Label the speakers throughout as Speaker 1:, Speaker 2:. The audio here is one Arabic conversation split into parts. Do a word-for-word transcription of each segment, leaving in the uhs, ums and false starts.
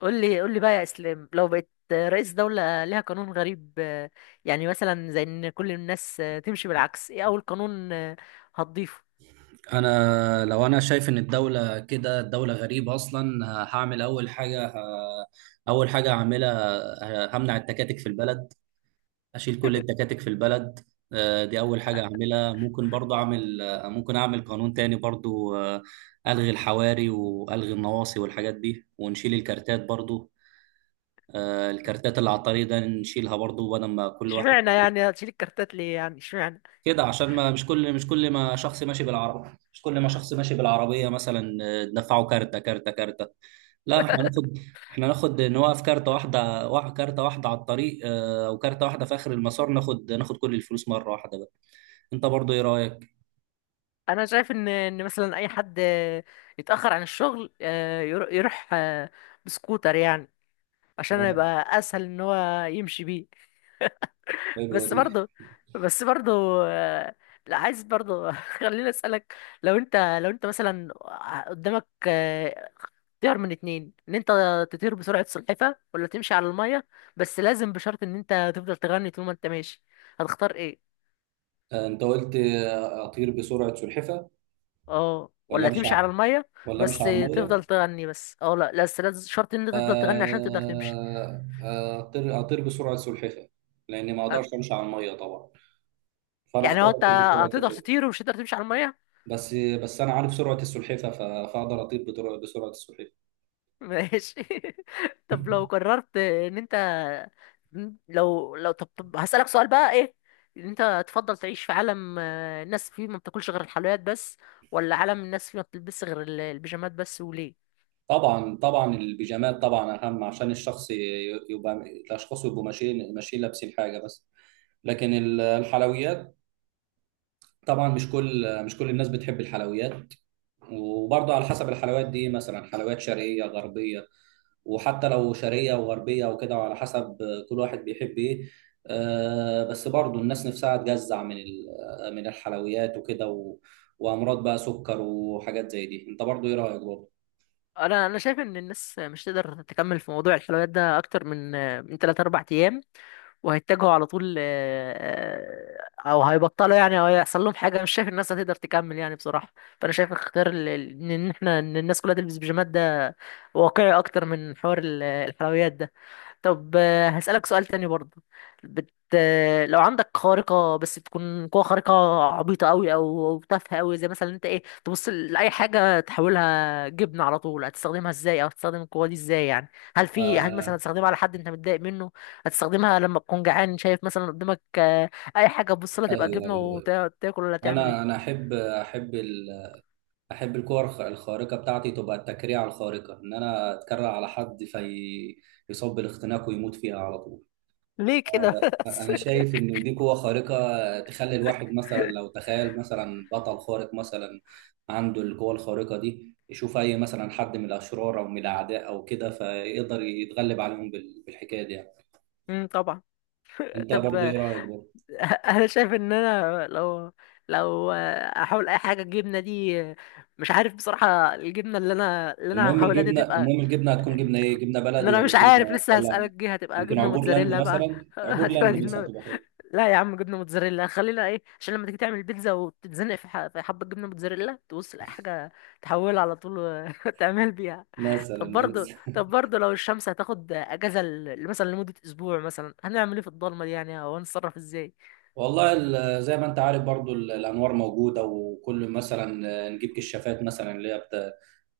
Speaker 1: قول لي قول لي بقى يا اسلام، لو بقيت رئيس دولة ليها قانون غريب آه، يعني مثلا زي ان كل الناس آه، تمشي بالعكس. ايه اول قانون آه، هتضيفه؟
Speaker 2: انا لو انا شايف ان الدوله كده الدوله غريبه اصلا، ه- هعمل اول حاجه. ه- اول حاجه هعملها، ه- همنع التكاتك في البلد. اشيل كل التكاتك في البلد. آه، دي اول حاجه اعملها. ممكن برضه اعمل آه، ممكن اعمل قانون تاني برضه. آه، الغي الحواري والغي النواصي والحاجات دي، ونشيل الكارتات برضه. آه، الكارتات اللي على الطريق ده نشيلها برضه، بدل ما كل واحد
Speaker 1: اشمعنى يعني هتشيل الكارتات ليه؟ يعني اشمعنى؟
Speaker 2: كده. عشان ما مش كل مش كل ما شخص ماشي بالعربية مش كل ما شخص ماشي بالعربية مثلا، آه، ندفعه كارتة كارتة كارتة. لا احنا ناخد، احنا ناخد نوقف كارتة واحدة واحد كارتة واحدة على الطريق، آه، او كارتة واحدة في اخر المسار. ناخد ناخد كل الفلوس مرة واحدة بقى. انت برضو ايه رأيك؟
Speaker 1: انا شايف ان ان مثلا اي حد آه، يتاخر عن الشغل، آه، يرو- يروح آه، بسكوتر يعني، عشان
Speaker 2: آه،
Speaker 1: يبقى اسهل ان هو يمشي بيه.
Speaker 2: حلوة
Speaker 1: بس
Speaker 2: دي.
Speaker 1: برضه بس برضه آه، لا عايز برضه. خليني اسالك. لو انت لو انت مثلا قدامك، تختار من اتنين: ان انت تطير بسرعة سلحفة، ولا تمشي على المية؟ بس لازم بشرط ان انت تفضل تغني طول ما انت ماشي. هتختار ايه؟
Speaker 2: آه، أنت قلت آه، أطير بسرعة سلحفة
Speaker 1: اه،
Speaker 2: ولا
Speaker 1: ولا
Speaker 2: أمشي
Speaker 1: تمشي على
Speaker 2: ع-
Speaker 1: المية؟
Speaker 2: ولا أمشي
Speaker 1: بس
Speaker 2: على المية؟
Speaker 1: تفضل تغني. بس اه، لا، بس لازم شرط ان انت تفضل تغني عشان تقدر تمشي.
Speaker 2: آه، آه، أطير أطير بسرعة سلحفة، لأني ما أقدرش
Speaker 1: أنت-
Speaker 2: أمشي على المية طبعا، فأنا
Speaker 1: يعني
Speaker 2: أختار
Speaker 1: هو انت
Speaker 2: أطير بسرعة
Speaker 1: هتقدر
Speaker 2: سلحفة.
Speaker 1: تطير ومش هتقدر تمشي على المية؟
Speaker 2: بس بس انا عارف سرعه السلحفه، ف- فاقدر اطير بطر- بسرعه السلحفه.
Speaker 1: ماشي. طب لو قررت ان انت، لو لو طب, طب هسألك سؤال بقى: ايه ان انت تفضل تعيش في عالم آه، الناس فيه ما بتاكلش غير الحلويات بس، ولا عالم الناس فيه ما بتلبسش غير ال- البيجامات بس؟ وليه؟
Speaker 2: طبعا طبعا البيجامات طبعا اهم، عشان الشخص ي- يبقى الاشخاص يبقوا ماشيين ماشيين لابسين حاجه بس. لكن ال- الحلويات، طبعا مش كل مش كل الناس بتحب الحلويات. وبرضه على حسب الحلويات دي، مثلا حلويات شرقيه غربيه، وحتى لو شرقية وغربية وكده، وعلى حسب كل واحد بيحب ايه. آه، بس برضو الناس نفسها تجزع من ال- من الحلويات وكده، و- وامراض بقى سكر وحاجات زي دي. انت برضو ايه رأيك برضو؟
Speaker 1: انا انا شايف ان الناس مش تقدر تكمل في موضوع الحلويات ده اكتر من آه، من ثلاثة اربعة ايام، وهيتجهوا على طول آه، آه، او هيبطلوا يعني، او هيحصل لهم حاجه. مش شايف الناس هتقدر تكمل يعني بصراحه. فانا شايف اختيار ال- ال- ان احنا ان الناس كلها تلبس بيجامات ده واقعي اكتر من حوار ال- الحلويات ده. طب آه، هسألك سؤال تاني برضه. بت... آه، لو عندك خارقة، بس تكون قوة خارقة عبيطة أوي، أو أو تافهة أوي، زي مثلا أنت إيه تبص لأي حاجة تحولها جبنة على طول. هتستخدمها إزاي؟ أو هتستخدم القوة دي إزاي يعني؟ هل في هل مثلا
Speaker 2: آه،
Speaker 1: هتستخدمها على حد أنت متضايق منه؟ هتستخدمها لما تكون جعان، شايف مثلا قدامك آه، أي حاجة تبص لها تبقى
Speaker 2: ايوه، ايوه،
Speaker 1: جبنة
Speaker 2: أيوة.
Speaker 1: وتاكل، ولا تعمل
Speaker 2: انا انا
Speaker 1: إيه؟
Speaker 2: احب احب ال... احب الكور الخ- الخارقه، بتاعتي تبقى التكريع الخارقه، ان انا اتكرع على حد في، يصاب بالاختناق ويموت فيها على طول.
Speaker 1: ليه كده بس؟
Speaker 2: انا شايف ان دي قوة خارقة، تخلي الواحد مثلا لو تخيل مثلا بطل خارق مثلا عنده القوة الخارقة دي، يشوف اي مثلا حد من الاشرار او من الاعداء او كده، فيقدر يتغلب عليهم بال- بالحكاية دي يعني.
Speaker 1: امم طبعا.
Speaker 2: انت
Speaker 1: طب.
Speaker 2: برضو ايه رأيك برضو؟
Speaker 1: انا شايف ان انا لو، لو احاول اي حاجه الجبنه دي، مش عارف بصراحه. الجبنه اللي انا اللي انا
Speaker 2: المهم
Speaker 1: هحاولها دي
Speaker 2: الجبنة
Speaker 1: تبقى،
Speaker 2: المهم الجبنة هتكون جبنة ايه؟ جبنة
Speaker 1: ان
Speaker 2: بلدي
Speaker 1: انا مش
Speaker 2: ولا
Speaker 1: عارف
Speaker 2: جبنة
Speaker 1: لسه.
Speaker 2: ولا؟
Speaker 1: هسألك، دي هتبقى
Speaker 2: يمكن
Speaker 1: جبنه
Speaker 2: عبور لاند
Speaker 1: موتزاريلا بقى؟
Speaker 2: مثلا، عبور
Speaker 1: هتبقى
Speaker 2: لاند مثلا
Speaker 1: جبنه.
Speaker 2: تبقى حلو
Speaker 1: لا يا عم، جبنه موتزاريلا، خلينا ايه، عشان لما تيجي تعمل بيتزا وتتزنق في ح- في حبه جبنه موتزاريلا، تبص لاي حاجه تحولها على طول و- وتعمل بيها. طب
Speaker 2: مثلا.
Speaker 1: برضه
Speaker 2: لسه؟
Speaker 1: طب برضه لو الشمس هتاخد اجازه ل- مثلا لمده اسبوع مثلا، هنعمل ايه في الضلمه دي يعني؟ او هنتصرف ازاي؟
Speaker 2: والله، ال- زي ما انت عارف برضو، ال- الانوار موجودة، وكل مثلا نجيب كشافات مثلا، اللي هي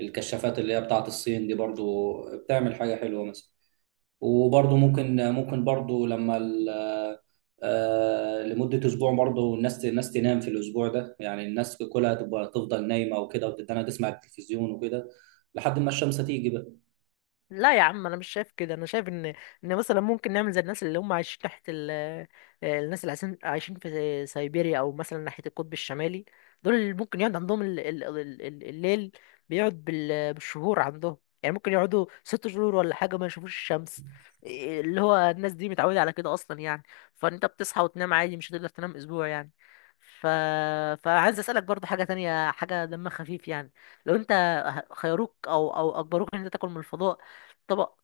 Speaker 2: الكشافات اللي هي بتاعت الصين دي برضو، بتعمل حاجة حلوة مثلا. وبرضو ممكن ممكن برضو لما ال- آه، لمدة أسبوع، برضو الناس الناس تنام في الأسبوع ده. يعني الناس كلها تبقى تفضل نايمة وكده، وتتنى تسمع التلفزيون وكده، لحد ما الشمس تيجي بقى.
Speaker 1: لا يا عم انا مش شايف كده. انا شايف ان ان مثلا ممكن نعمل زي الناس اللي هم عايشين تحت ال... الناس اللي عايشين عايشين في سيبيريا، او مثلا ناحيه القطب الشمالي. دول اللي ممكن يقعد عندهم ال... ال... ال... ال- الليل. بيقعد بال... بالشهور عندهم. يعني ممكن يقعدوا ست شهور ولا حاجه ما يشوفوش الشمس. إيه اللي هو الناس دي متعوده على كده اصلا يعني، فانت بتصحى وتنام عادي، مش هتقدر تنام اسبوع يعني. ف... فعايز اسالك برضه حاجه تانية، حاجه دمها خفيف يعني. لو انت خيروك او او اجبروك ان انت تاكل من الفضاء طبق،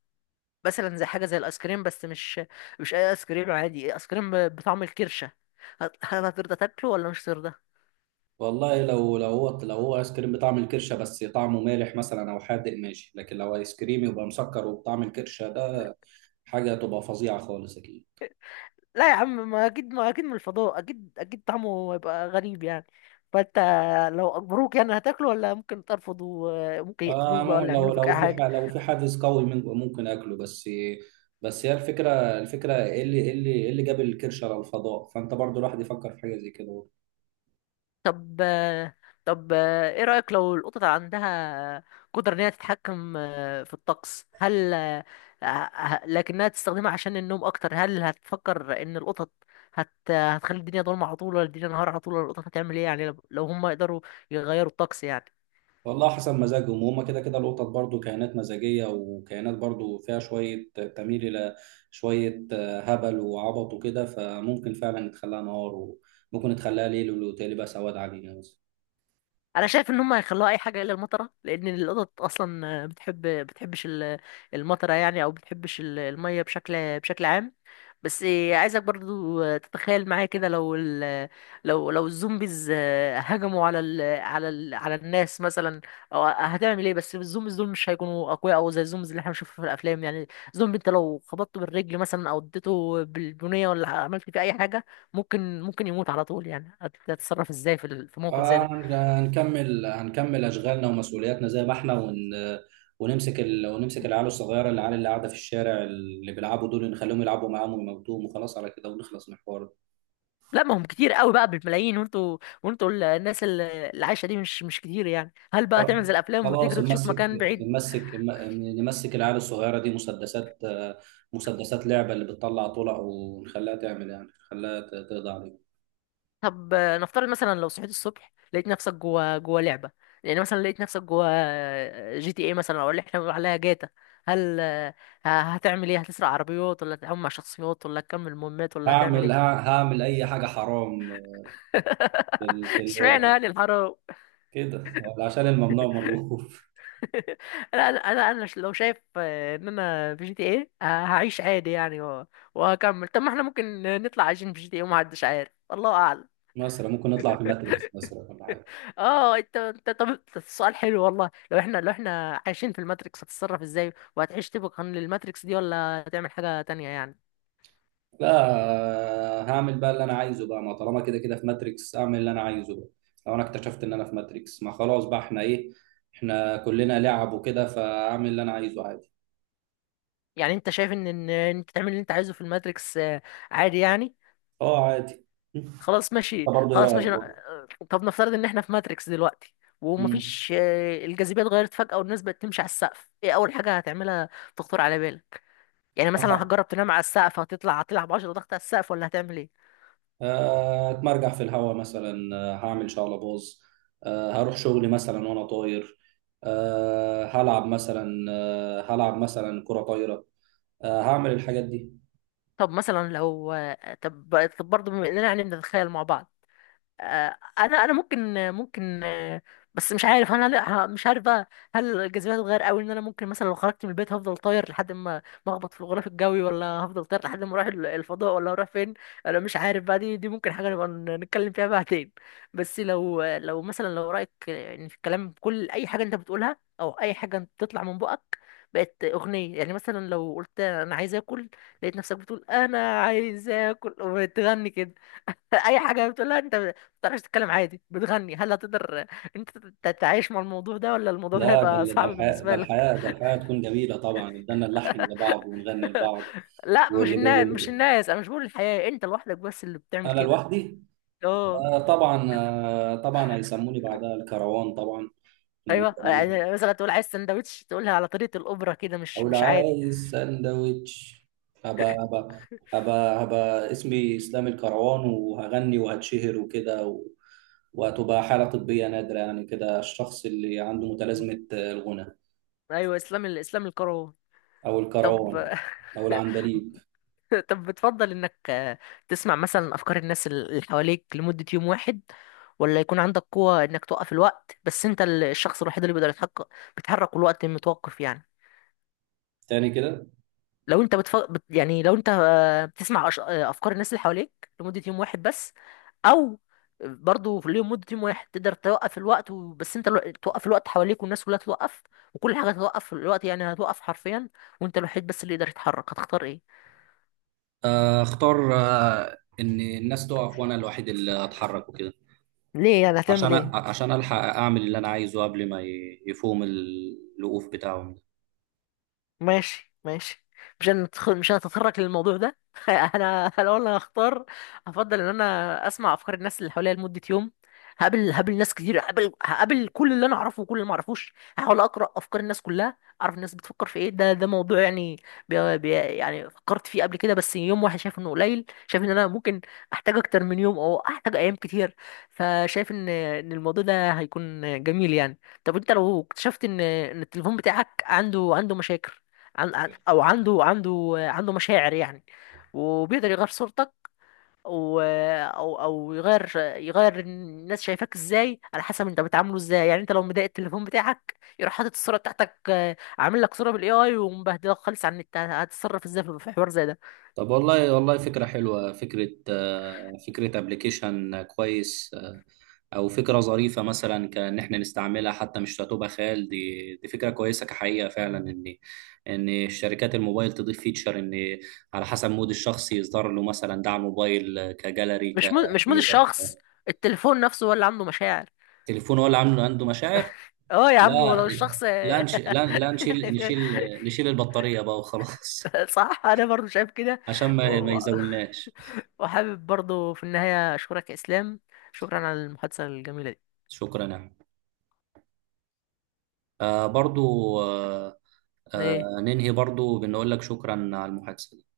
Speaker 1: مثلا زي حاجه زي الايس كريم، بس مش، مش اي ايس كريم عادي. ايس كريم ب- بطعم الكرشه. هت- هل هترضى تاكله ولا مش هترضى؟
Speaker 2: والله لو لو هو لو هو ايس كريم بطعم الكرشه بس طعمه مالح مثلا او حادق، ماشي. لكن لو ايس كريم يبقى مسكر وبطعم الكرشه ده، حاجه تبقى فظيعه خالص اكيد.
Speaker 1: لا يا عم، ما اكيد، ما اكيد من الفضاء اكيد اكيد طعمه هيبقى غريب يعني. فانت لو اجبروك يعني هتاكله؟ ولا ممكن ترفض وممكن
Speaker 2: آه
Speaker 1: يقتلوك بقى
Speaker 2: مو-
Speaker 1: ولا
Speaker 2: لو
Speaker 1: يعملوا فيك
Speaker 2: لو
Speaker 1: اي
Speaker 2: في ح-
Speaker 1: حاجه؟
Speaker 2: لو في حافز قوي من- ممكن اكله، بس. بس هي الفكره، الفكره ايه اللي ايه اللي ايه اللي جاب الكرش على الفضاء؟ فانت برضو، الواحد يفكر في حاجه زي كده برضه.
Speaker 1: طب طب ايه رأيك لو القطط عندها قدرة ان هي تتحكم في الطقس؟ هل، ه- لكنها تستخدمها عشان النوم اكتر. هل هتفكر ان القطط هت... هتخلي الدنيا ضلمة على طول، ولا الدنيا نهار على طول، ولا القطط هتعمل ايه يعني لو لو هم يقدروا يغيروا الطقس يعني؟
Speaker 2: والله حسب مزاجهم، وهم كده كده القطط برضو كائنات مزاجيه، وكائنات برضو فيها شويه تميل الى شويه آه، هبل وعبط وكده، فممكن فعلا نتخلاها نهار، وممكن نتخلاها ليل، والتالي بقى سواد علينا.
Speaker 1: انا شايف ان هم هيخلوها اي حاجه الا المطره، لان القطط اصلا بتحب، بتحبش ال- المطره يعني، او بتحبش ال- الميه بشكل بشكل عام. بس عايزك برضو تتخيل معايا كده. لو ال... لو لو الزومبيز هجموا على ال... على ال... على الناس مثلا، او هتعمل ايه؟ بس الزومبيز دول مش هيكونوا اقوياء او زي الزومبيز اللي احنا بنشوفها في الافلام يعني. زومبي انت لو خبطته بالرجل مثلا، او اديته بالبنيه، ولا عملت فيه اي حاجه ممكن ممكن يموت على طول يعني. هت- هتتصرف ازاي في ال- في موقف زي
Speaker 2: آه
Speaker 1: ده؟
Speaker 2: هن- هنكمل هنكمل اشغالنا ومسؤولياتنا زي ما احنا، ون ونمسك ال... ونمسك العيال الصغيره، العيال اللي قاعده في الشارع اللي بيلعبوا دول، نخليهم يلعبوا معاهم ويموتوهم، وخلاص على كده ونخلص من الحوار ده.
Speaker 1: لا ما هم كتير قوي بقى بالملايين، وانتوا وانتوا ال- الناس ال- اللي عايشه دي مش مش كتير يعني. هل بقى تعمل زي الافلام
Speaker 2: خلاص،
Speaker 1: وتجري وتشوف
Speaker 2: نمسك
Speaker 1: مكان بعيد؟
Speaker 2: نمسك نمسك العيال الصغيره دي مسدسات، آه، مسدسات لعبه اللي بتطلع طلق، ونخليها تعمل يعني، نخليها ت- تقضي عليهم.
Speaker 1: طب آه، نفترض مثلا لو صحيت الصبح لقيت نفسك جوا، جوا لعبه. يعني مثلا لقيت نفسك جوا جي تي اي مثلا، او اللي احنا بنقول عليها جاتا. هل آه، ه- هتعمل ايه؟ هتسرق عربيات، ولا هتتعامل مع شخصيات، ولا هتكمل مهمات، ولا هتعمل
Speaker 2: هعمل ه-
Speaker 1: ايه؟
Speaker 2: هعمل اي حاجه حرام في ال... في
Speaker 1: اشمعنى
Speaker 2: الواقع،
Speaker 1: يعني الحرام؟
Speaker 2: كده عشان الممنوع مرغوب.
Speaker 1: انا انا انا لو شايف آه، ان انا في جي تي ايه، آه، هعيش عادي يعني و- وهكمل. طب ما احنا ممكن نطلع عايشين في جي تي ايه ومحدش عارف، الله اعلم.
Speaker 2: مثلا ممكن نطلع في ماتريكس مثلا ولا حاجه.
Speaker 1: اه انت، انت طب أنت، السؤال حلو والله. لو احنا، لو احنا عايشين في الماتريكس، هتتصرف ازاي؟ وهتعيش طبقا للماتريكس دي، ولا هتعمل حاجة تانية يعني؟
Speaker 2: لا، هعمل بقى اللي انا عايزه بقى، ما طالما كده كده في ماتريكس، اعمل اللي انا عايزه بقى. لو انا اكتشفت ان انا في ماتريكس، ما خلاص بقى، احنا ايه؟ احنا كلنا لعب وكده، فاعمل اللي انا عايزه عادي.
Speaker 1: يعني انت شايف ان ان إن انت تعمل اللي انت عايزه في الماتريكس آه، عادي يعني.
Speaker 2: اه، عادي. م.
Speaker 1: خلاص
Speaker 2: انت
Speaker 1: ماشي،
Speaker 2: برضه ايه
Speaker 1: خلاص ماشي،
Speaker 2: رايك برضه؟
Speaker 1: آه، طب نفترض ان احنا في ماتريكس دلوقتي،
Speaker 2: مم.
Speaker 1: ومفيش آه، الجاذبيه اتغيرت فجاه والناس بقت تمشي على السقف. ايه اول حاجه هتعملها تخطر على بالك؟ يعني مثلا
Speaker 2: أح-
Speaker 1: هتجرب تنام على السقف، هتطلع هتلعب 10 ضغط على السقف، ولا هتعمل ايه؟
Speaker 2: آه، اتمرجح في الهوا مثلا. آه، هعمل شقلباز. آه، هروح شغلي مثلا وانا طاير. آه، هلعب مثلا آه، هلعب مثلا كرة طايرة. آه، هعمل الحاجات دي.
Speaker 1: طب مثلا لو آه، طب طب برضه، بما اننا يعني بنتخيل مع بعض آه، انا انا ممكن، ممكن آه، بس مش عارف انا، لا مش عارف بقى. هل الجاذبيه هتتغير قوي ان انا ممكن مثلا لو خرجت من البيت هفضل طاير لحد ما ما اخبط في الغلاف الجوي، ولا هفضل طاير لحد ما اروح ال- الفضاء، ولا هروح فين؟ انا مش عارف بقى. دي دي ممكن حاجه نبقى ن- نتكلم فيها بعدين. بس لو، لو مثلا، لو رايك يعني في الكلام، كل اي حاجه انت بتقولها او اي حاجه انت بتطلع من بقك بقت اغنيه، يعني مثلا لو قلت انا عايز اكل، لقيت نفسك بتقول انا عايز اكل وتغني كده. اي حاجه بتقولها انت تعرفش تتكلم عادي، بتغني. هل هتقدر انت تتعايش مع الموضوع ده، ولا الموضوع ده
Speaker 2: لا، ده
Speaker 1: هيبقى
Speaker 2: ال- ده
Speaker 1: صعب
Speaker 2: الحياة ده
Speaker 1: بالنسبه لك؟
Speaker 2: الحياة ده الحياة تكون جميلة طبعا، قدرنا نلحن لبعض ونغني لبعض.
Speaker 1: لا، مش
Speaker 2: واللي بي
Speaker 1: الناس
Speaker 2: واللي
Speaker 1: مش
Speaker 2: بي
Speaker 1: الناس انا مش بقول الحياه، انت لوحدك بس اللي بتعمل
Speaker 2: أنا
Speaker 1: كده.
Speaker 2: لوحدي.
Speaker 1: اه.
Speaker 2: آه طبعا آه طبعا هيسموني بعدها الكروان طبعا، لأن
Speaker 1: ايوه،
Speaker 2: كلامي،
Speaker 1: يعني مثلا تقول عايز سندوتش تقولها على طريقه الاوبرا كده، مش،
Speaker 2: أو لو
Speaker 1: مش عادي.
Speaker 2: عايز سندوتش، هبقى هبقى هبقى هبقى اسمي إسلام الكروان، وهغني وهتشهر وكده، و... وهتبقى حالة طبية نادرة يعني كده، الشخص اللي عنده متلازمة الغنى،
Speaker 1: ايوه اسلام ال- اسلام القرار.
Speaker 2: أو
Speaker 1: طب.
Speaker 2: الكروان، أو العندليب.
Speaker 1: طب بتفضل انك آه، تسمع مثلا افكار الناس اللي حواليك لمدة يوم واحد، ولا يكون عندك قوة انك توقف الوقت، بس انت ال- الشخص الوحيد اللي بيقدر يتحقق، بيتحرك والوقت متوقف يعني؟
Speaker 2: تاني كده؟
Speaker 1: لو انت بتف... بت... يعني لو انت آه، بتسمع أش- آه، افكار الناس اللي حواليك لمدة يوم واحد بس، او برضه في اليوم مدة يوم واحد تقدر توقف الوقت، و... بس انت الو- توقف الوقت حواليك والناس كلها توقف، وكل حاجة هتوقف في الوقت يعني هتوقف حرفيا، وانت الوحيد بس اللي يقدر يتحرك. هتختار ايه؟
Speaker 2: آه، اختار آه، ان الناس تقف وانا الوحيد اللي اتحرك وكده،
Speaker 1: ليه يعني؟ هتعمل
Speaker 2: عشان
Speaker 1: ايه؟
Speaker 2: أ- عشان الحق اعمل اللي انا عايزه قبل ما ي- يفوهم ال- الوقوف بتاعهم ده.
Speaker 1: ماشي، ماشي. مش هندخل مش هنتطرق للموضوع ده. انا لو انا هختار، افضل ان انا اسمع افكار الناس اللي حواليا لمده يوم. هقابل هقابل ناس كتير، هقابل هقابل كل اللي انا اعرفه وكل اللي ما اعرفوش. هحاول اقرا افكار الناس كلها، اعرف الناس بتفكر في ايه. ده ده موضوع يعني بي بي يعني فكرت فيه قبل كده، بس يوم واحد شايف انه قليل. شايف ان انا ممكن احتاج اكتر من يوم، او احتاج ايام كتير. فشايف ان ان الموضوع ده هيكون جميل يعني. طب انت لو اكتشفت ان ان التليفون بتاعك عنده عنده مشاكل، عن عن او عنده، عنده عنده مشاعر يعني، وبيقدر يغير صورتك و او او يغير، يغير الناس شايفاك ازاي على حسب انت بتعامله ازاي يعني. انت لو مضايق التليفون بتاعك يروح حاطط الصوره بتاعتك آه، عامل لك صوره بالاي اي ومبهدلك خالص عن النت. هتتصرف ازاي في في حوار زي ده؟
Speaker 2: طب والله، والله فكرة حلوة، فكرة آه، فكرة ابلكيشن كويس. آه، او فكرة ظريفة مثلا، كان احنا نستعملها، حتى مش هتبقى خيال، دي دي فكرة كويسة كحقيقة فعلا، ان ان شركات الموبايل تضيف فيتشر، ان على حسب مود الشخص يصدر له مثلا دعم موبايل كجاليري
Speaker 1: مش مود مش مود
Speaker 2: كفيبر.
Speaker 1: الشخص، التليفون نفسه هو اللي عنده مشاعر.
Speaker 2: التليفون هو اللي عامله عنده مشاعر،
Speaker 1: اه يا عم
Speaker 2: لا
Speaker 1: ولو الشخص
Speaker 2: لا نش... لا لا نشيل نشيل نشيل البطارية بقى وخلاص،
Speaker 1: صح، انا برضو شايف كده.
Speaker 2: عشان
Speaker 1: و...
Speaker 2: ما ما
Speaker 1: و-
Speaker 2: يزولناش.
Speaker 1: وحابب برضو في النهاية اشكرك يا اسلام، شكرا على المحادثة الجميلة دي.
Speaker 2: شكرا يعني. آه برضو. آه آه
Speaker 1: ايه؟
Speaker 2: ننهي برضو بنقول لك شكرا على المحادثة.